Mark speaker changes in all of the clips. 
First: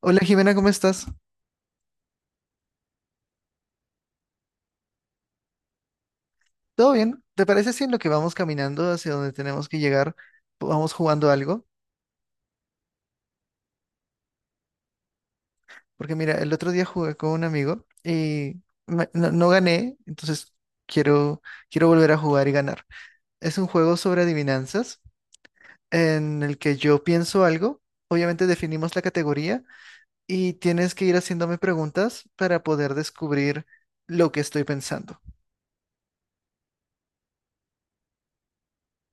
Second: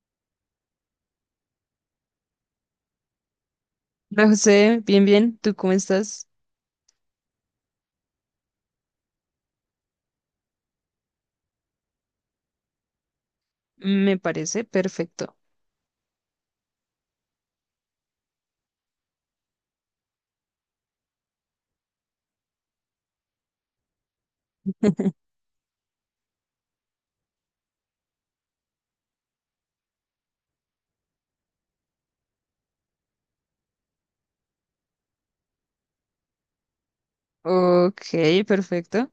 Speaker 1: Hola Jimena, ¿cómo estás?
Speaker 2: Hola José, bien, bien, ¿tú cómo estás?
Speaker 1: ¿Todo bien? ¿Te parece si en lo que vamos caminando hacia donde tenemos que llegar, vamos jugando algo?
Speaker 2: Me parece perfecto.
Speaker 1: Porque mira, el otro día jugué con un amigo y no, no gané, entonces quiero, quiero volver a jugar y ganar. Es un juego sobre adivinanzas en el que yo pienso algo, obviamente definimos la categoría y tienes que ir haciéndome preguntas para poder descubrir lo que estoy pensando.
Speaker 2: Ok, perfecto.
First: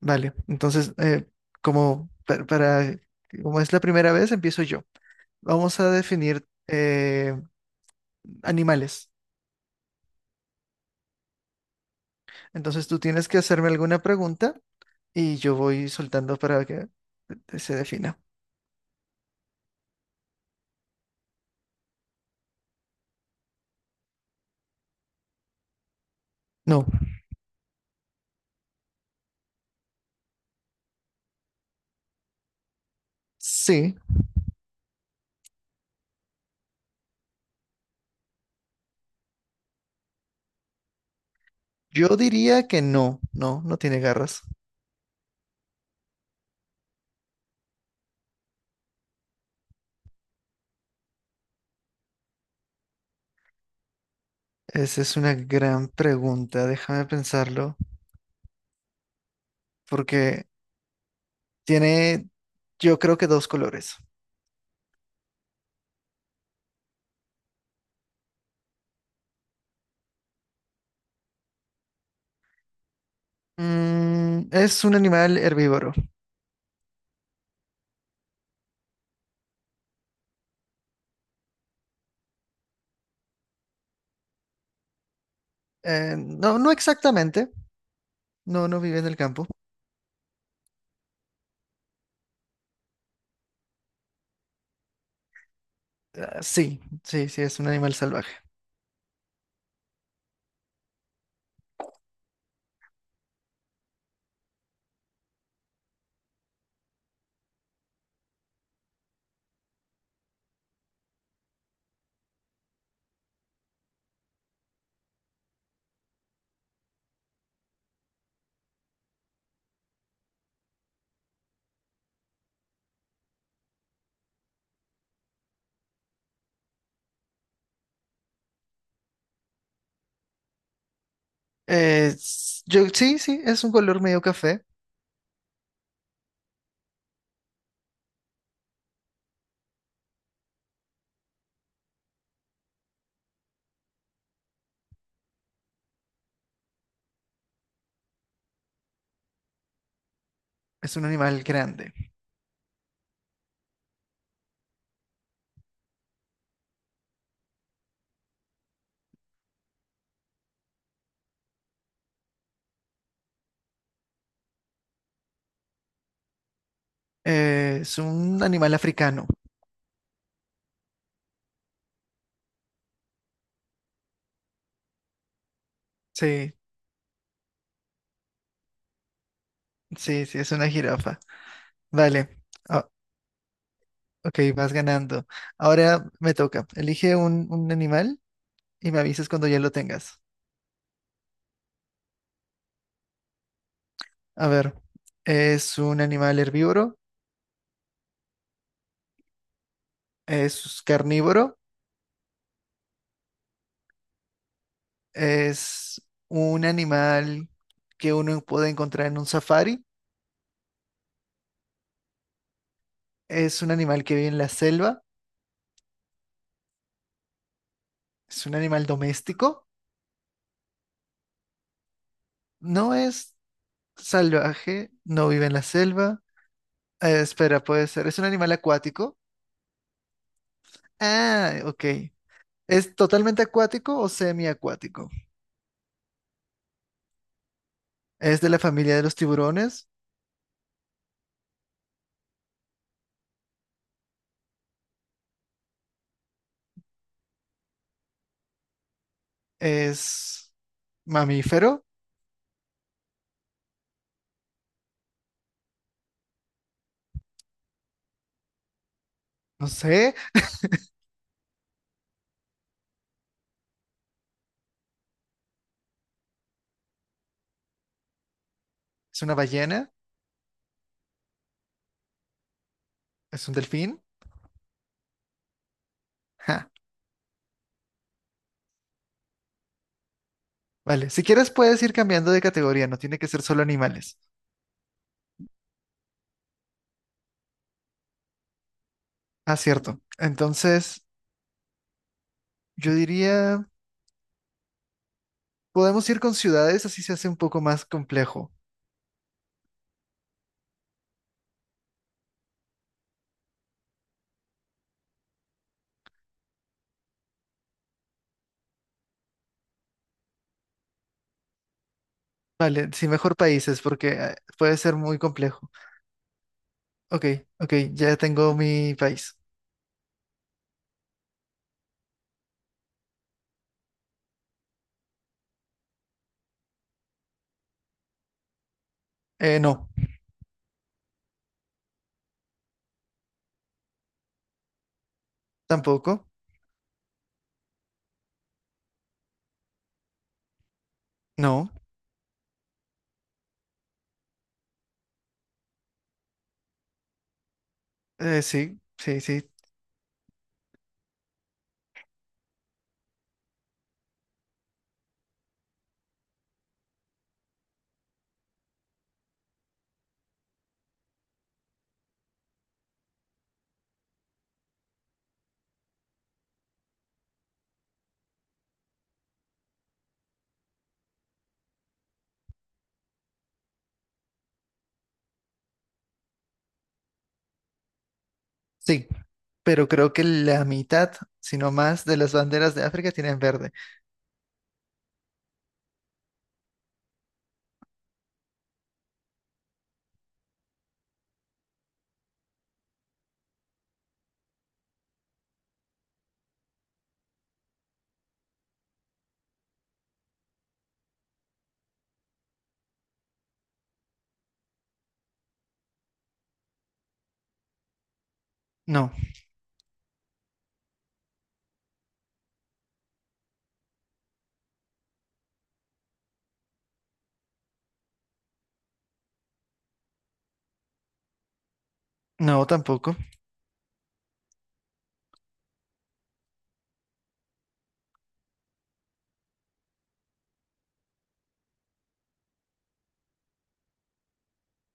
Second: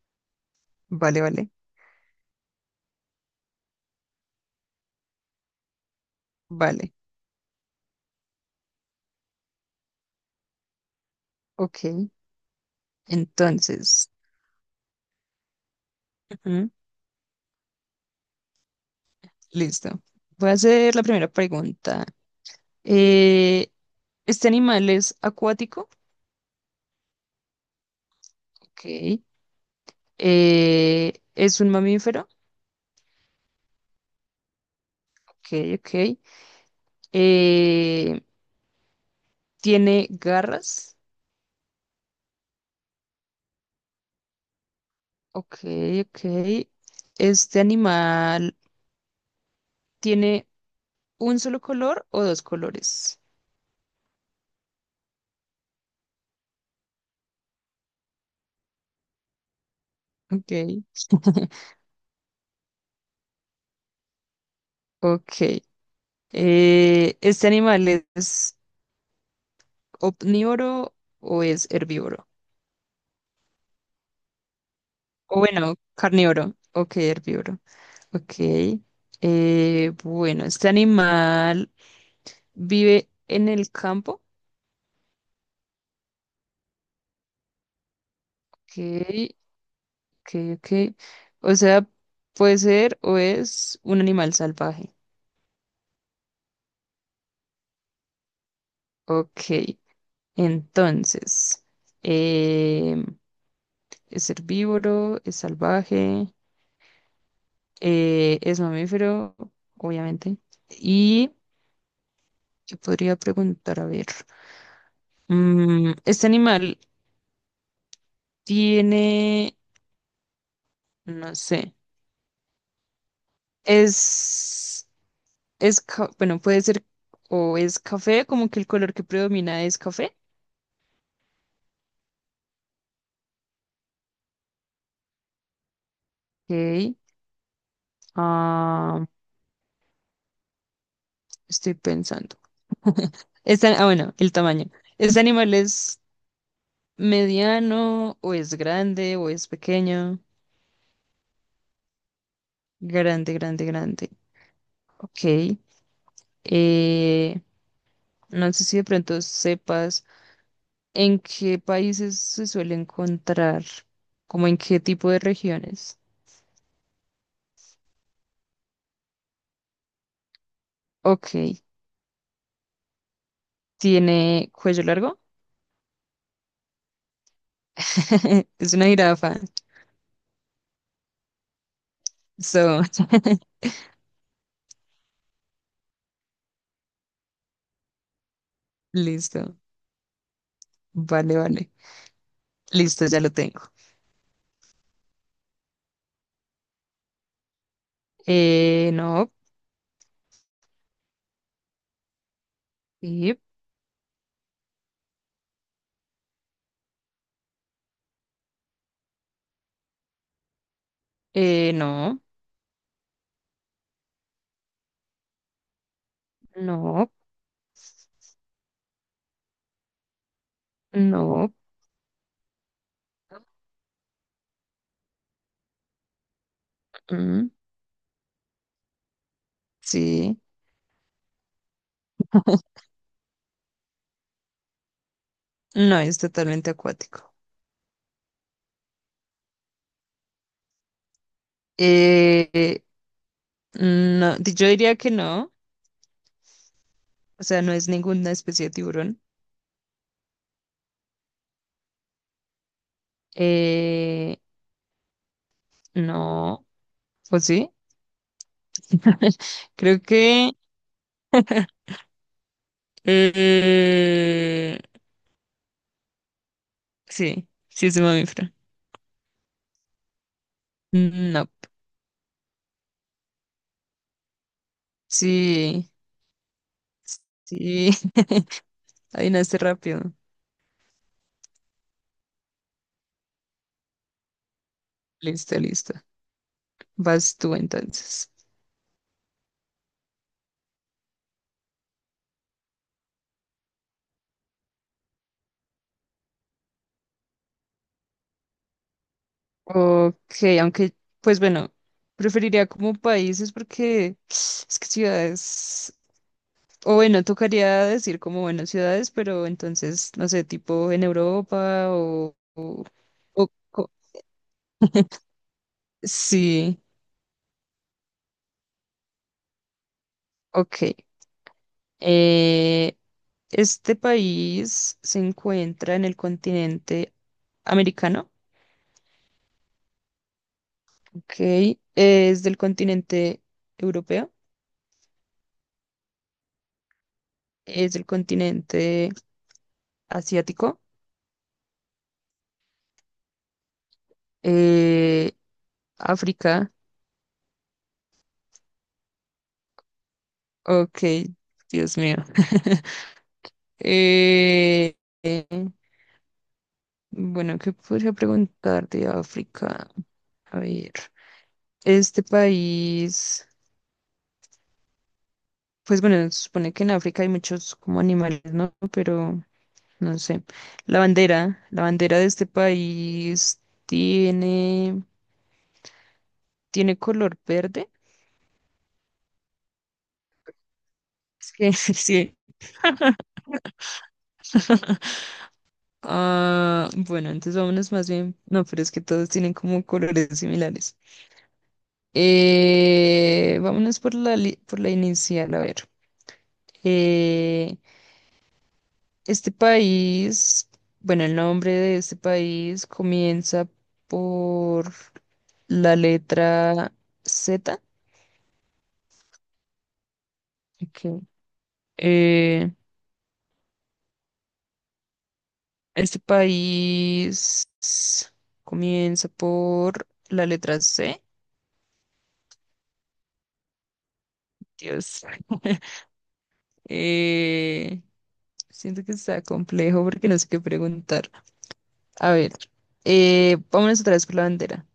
Speaker 1: Vale, entonces,
Speaker 2: Vale, vale,
Speaker 1: como, para, como es la primera vez, empiezo yo. Vamos a definir
Speaker 2: vale.
Speaker 1: animales.
Speaker 2: Ok,
Speaker 1: Entonces tú tienes que hacerme alguna
Speaker 2: entonces,
Speaker 1: pregunta y yo voy soltando para
Speaker 2: ujú,
Speaker 1: que se defina.
Speaker 2: listo. Voy a hacer la primera pregunta. Eh, ¿Este animal es acuático?
Speaker 1: No.
Speaker 2: Ok. ¿Es un mamífero?
Speaker 1: Sí.
Speaker 2: Ok, ok. Eh, ¿Tiene garras?
Speaker 1: Yo diría que no, no, no tiene garras.
Speaker 2: Ok, ok. ¿Este animal tiene un solo color o dos colores?
Speaker 1: Esa es una gran pregunta, déjame pensarlo, porque
Speaker 2: Ok,
Speaker 1: tiene, yo creo que dos colores.
Speaker 2: ok. ¿Este animal es omnívoro o es herbívoro?
Speaker 1: Es un animal
Speaker 2: O bueno,
Speaker 1: herbívoro.
Speaker 2: carnívoro. Ok, herbívoro. Ok. Bueno, ¿este animal vive en el campo?
Speaker 1: No, no exactamente. No,
Speaker 2: Ok,
Speaker 1: no vive en el campo.
Speaker 2: ok, ok. O sea, puede ser o es un animal salvaje.
Speaker 1: Ah, sí, sí, sí, es un animal salvaje.
Speaker 2: Ok, entonces, em, es herbívoro, es salvaje. Es mamífero, obviamente. Y yo podría preguntar, a ver, este animal tiene, no sé, es, bueno, puede ser o es café, como que el color que predomina es café.
Speaker 1: Yo, sí, sí, es un color medio café.
Speaker 2: Ok, ah, estoy pensando. Ah, bueno, el tamaño. ¿Este animal es mediano o es grande o es pequeño?
Speaker 1: Es un animal grande.
Speaker 2: Grande, grande, grande. Ok. Eh, No sé si de pronto sepas en qué países se suele encontrar, como en qué tipo de regiones.
Speaker 1: Es un animal africano.
Speaker 2: Ok, ¿tiene cuello largo?
Speaker 1: Sí,
Speaker 2: Es una jirafa.
Speaker 1: sí, sí, es una jirafa. Vale.
Speaker 2: So,
Speaker 1: Ah, ok, vas ganando. Ahora me toca. Elige un animal y me avisas cuando
Speaker 2: listo.
Speaker 1: ya lo tengas.
Speaker 2: Vale, vale. Listo, ya lo tengo.
Speaker 1: A ver, es un animal herbívoro,
Speaker 2: No.
Speaker 1: es carnívoro,
Speaker 2: sí,
Speaker 1: es un animal que uno puede encontrar en un safari,
Speaker 2: Eh, no.
Speaker 1: es un animal que vive en la selva,
Speaker 2: No.
Speaker 1: es un animal doméstico.
Speaker 2: No.
Speaker 1: No es salvaje, no vive en la selva.
Speaker 2: Mm,
Speaker 1: Espera, puede ser. ¿Es un animal acuático?
Speaker 2: sí.
Speaker 1: Ah, ok. ¿Es totalmente acuático o semiacuático?
Speaker 2: No, es totalmente acuático.
Speaker 1: ¿Es de la familia de los tiburones?
Speaker 2: Eh, no, yo diría que no. O sea, no es ninguna especie de tiburón.
Speaker 1: ¿Es mamífero?
Speaker 2: Eh, no, pues sí.
Speaker 1: No
Speaker 2: Creo
Speaker 1: sé.
Speaker 2: que eh, sí, sí es un mamífero.
Speaker 1: ¿Es una ballena?
Speaker 2: Mm, no,
Speaker 1: ¿Es un delfín?
Speaker 2: sí,
Speaker 1: Ja.
Speaker 2: sí, adivinaste rápido.
Speaker 1: Vale, si quieres puedes ir cambiando de categoría, no tiene que ser solo animales.
Speaker 2: Listo, listo. Vas tú entonces.
Speaker 1: Ah, cierto. Entonces, yo diría, podemos ir con ciudades, así se hace un poco más complejo.
Speaker 2: Ok, aunque, pues bueno, preferiría como países porque es que ciudades. O bueno, tocaría decir como, bueno, ciudades, pero entonces, no sé, tipo en Europa
Speaker 1: Vale, sí, mejor
Speaker 2: o
Speaker 1: países,
Speaker 2: co-
Speaker 1: porque puede ser muy complejo.
Speaker 2: sí,
Speaker 1: Ok, ok, ya tengo mi país.
Speaker 2: ok. Eh, este país se encuentra en el continente americano,
Speaker 1: No,
Speaker 2: ok. Es del continente europeo,
Speaker 1: tampoco.
Speaker 2: es del continente asiático,
Speaker 1: No,
Speaker 2: eh, África,
Speaker 1: sí, sí, sí,
Speaker 2: ok, Dios mío. Eh, eh, bueno, ¿qué podría preguntar de África? A ver, este país, pues bueno, se supone que en África hay muchos como animales, ¿no? Pero no sé. La bandera de este país tiene, tiene color verde.
Speaker 1: sí. Pero creo que la mitad,
Speaker 2: Es
Speaker 1: si no
Speaker 2: que
Speaker 1: más, de las
Speaker 2: sí.
Speaker 1: banderas de África tienen verde.
Speaker 2: Ah, bueno, entonces vámonos más bien. No, pero es que todos tienen como colores similares. Vámonos por la inicial, a ver. Eh, este país, bueno, el nombre de este país comienza por la letra Z.
Speaker 1: No,
Speaker 2: Ok. Eh, este país comienza por la letra C.
Speaker 1: no, tampoco.
Speaker 2: Dios. Eh, siento que está complejo porque no sé qué preguntar. A ver, vámonos otra vez por la bandera.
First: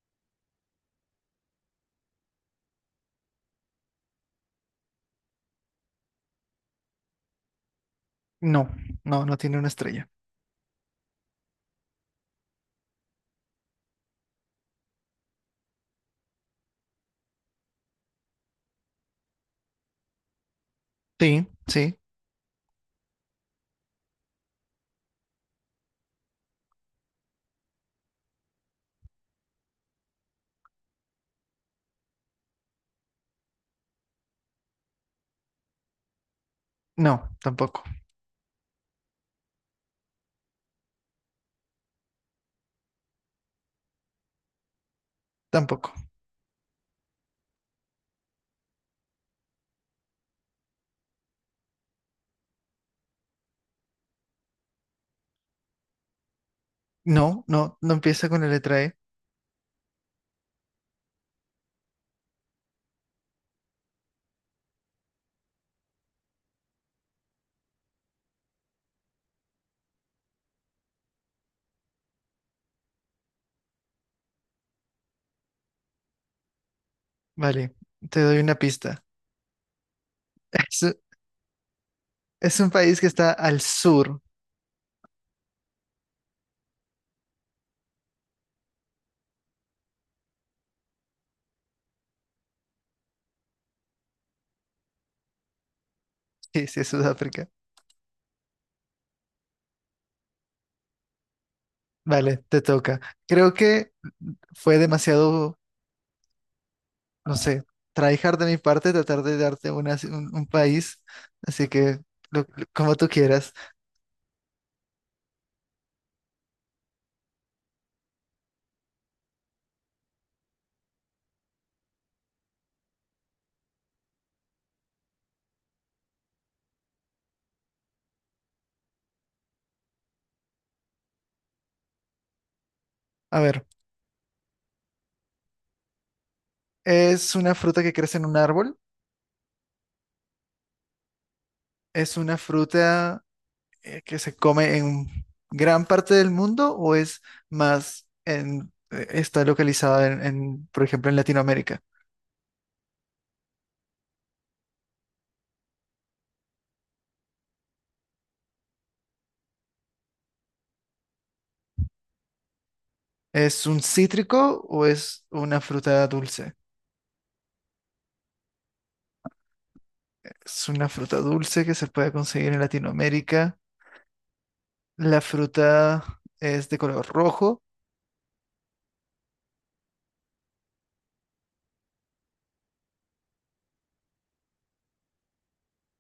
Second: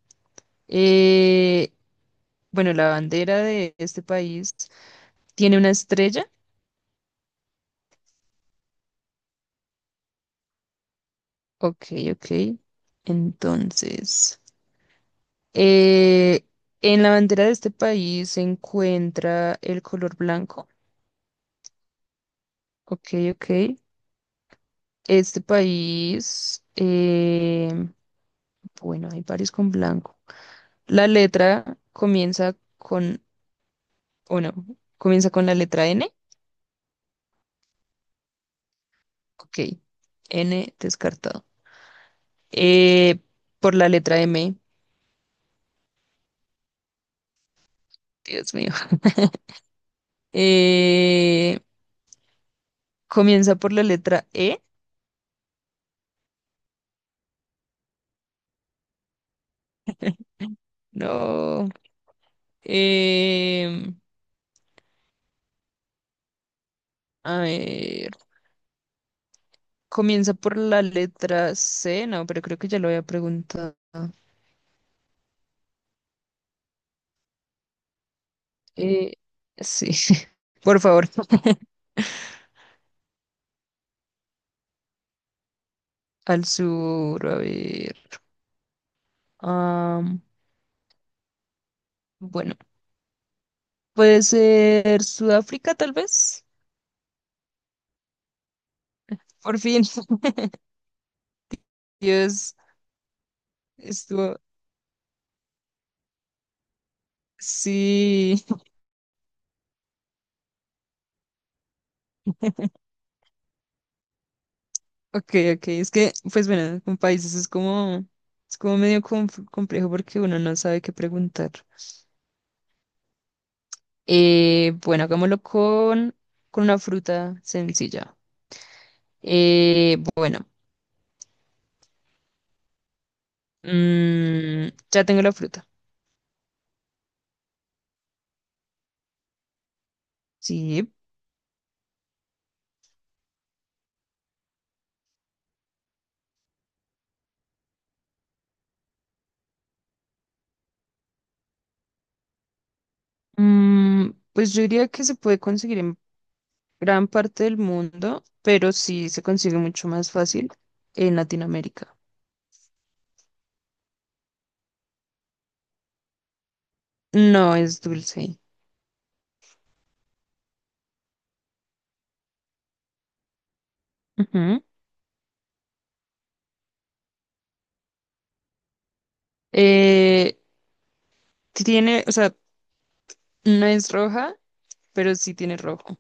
Speaker 2: Eh, bueno, la bandera de este país, ¿tiene una estrella?
Speaker 1: No, no, no tiene una estrella.
Speaker 2: Ok, ok. Entonces, eh, en la bandera de este país se encuentra el color blanco.
Speaker 1: Sí, sí,
Speaker 2: Ok, ok. Este país, bueno, hay varios con blanco. La letra comienza con, o no, comienza con la letra N.
Speaker 1: no, tampoco,
Speaker 2: Ok, N descartado. Eh, por la letra M,
Speaker 1: tampoco.
Speaker 2: Dios mío. Eh, comienza por la letra E.
Speaker 1: No, no, no empieza con la letra E.
Speaker 2: No. Eh, a ver, comienza por la letra C, no, pero creo que ya lo había preguntado.
Speaker 1: Vale, te doy una pista.
Speaker 2: Eh, sí, por
Speaker 1: Es,
Speaker 2: favor,
Speaker 1: es un país que está al sur.
Speaker 2: al sur, a ver. am, bueno, puede ser Sudáfrica, tal vez.
Speaker 1: Sí, sí, es Sudáfrica.
Speaker 2: Por fin,
Speaker 1: Vale,
Speaker 2: Dios,
Speaker 1: te toca. Creo que
Speaker 2: estuvo.
Speaker 1: fue demasiado, no sé,
Speaker 2: Sí,
Speaker 1: tryhard de mi parte tratar de darte un país, así que como tú quieras.
Speaker 2: ok, ok. Es que, pues bueno, con países es como medio complejo porque uno no sabe qué preguntar. Bueno, hagámoslo con una fruta sencilla. Bueno,
Speaker 1: A ver,
Speaker 2: ya tengo la fruta.
Speaker 1: es una fruta que crece en un árbol,
Speaker 2: Sí.
Speaker 1: es una fruta que se come en gran parte del mundo o es más en, está localizada en, por ejemplo, en Latinoamérica.
Speaker 2: Pues yo diría que se puede conseguir en gran parte del mundo, pero sí se consigue mucho más fácil en Latinoamérica.
Speaker 1: ¿Es un cítrico o es una fruta dulce?
Speaker 2: No es dulce.
Speaker 1: Es una fruta dulce que se puede conseguir en Latinoamérica.
Speaker 2: Ujú.
Speaker 1: La fruta es de color rojo,
Speaker 2: Eh, Tiene, o sea, no es roja, pero sí tiene rojo.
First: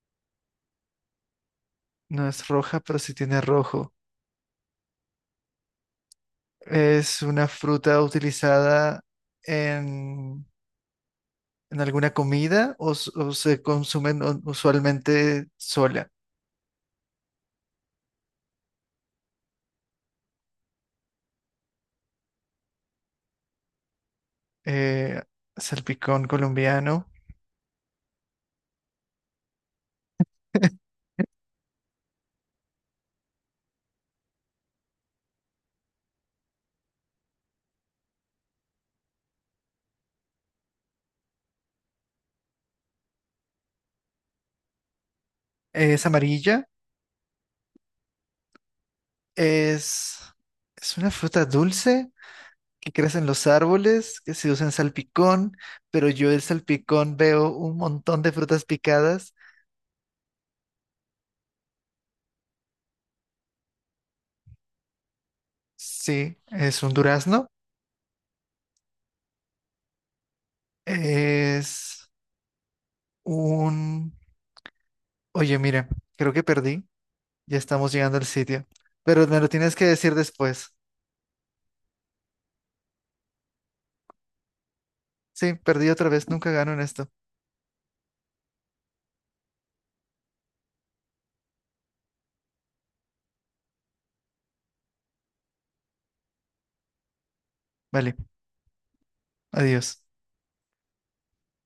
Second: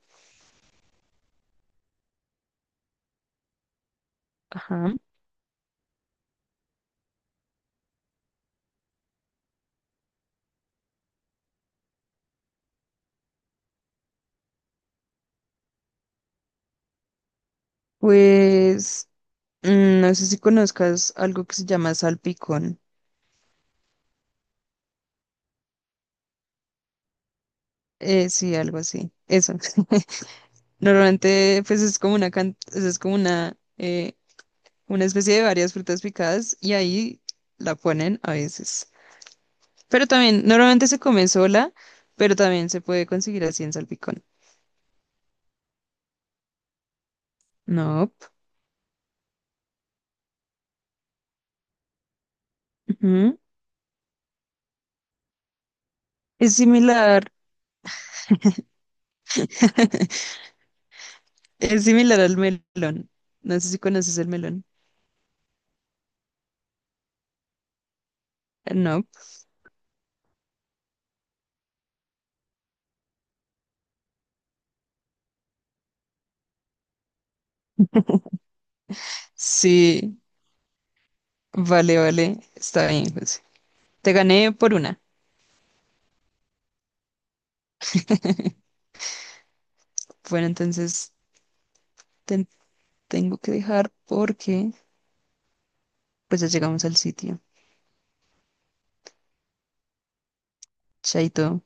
Speaker 1: no es roja, pero sí tiene rojo.
Speaker 2: Ajá.
Speaker 1: Es una fruta utilizada en, en alguna comida o se consumen usualmente sola.
Speaker 2: Pues no sé si conozcas algo que se llama salpicón.
Speaker 1: Eh, salpicón colombiano.
Speaker 2: Sí, algo así. Eso. Normalmente, pues es como o sea, es como una especie de varias frutas picadas y ahí la ponen a veces. Pero también, normalmente se come sola, pero también se puede conseguir así en salpicón.
Speaker 1: Es amarilla,
Speaker 2: No.
Speaker 1: es, es una fruta dulce que crece en
Speaker 2: Ujú.
Speaker 1: los árboles, que se usa en salpicón, pero yo del
Speaker 2: Es
Speaker 1: salpicón
Speaker 2: similar,
Speaker 1: veo un montón de frutas picadas.
Speaker 2: es similar al melón. No sé si conoces el melón.
Speaker 1: Sí, es un durazno.
Speaker 2: No.
Speaker 1: Es un... Oye, mire, creo que perdí. Ya estamos llegando al sitio. Pero me lo tienes que decir
Speaker 2: Sí,
Speaker 1: después.
Speaker 2: vale, vale. Está bien, José. Te gané por una.
Speaker 1: Sí, perdí otra vez. Nunca gano en esto.
Speaker 2: Bueno, entonces te tengo que dejar porque pues ya llegamos al sitio.
Speaker 1: Vale, adiós.
Speaker 2: Chaito.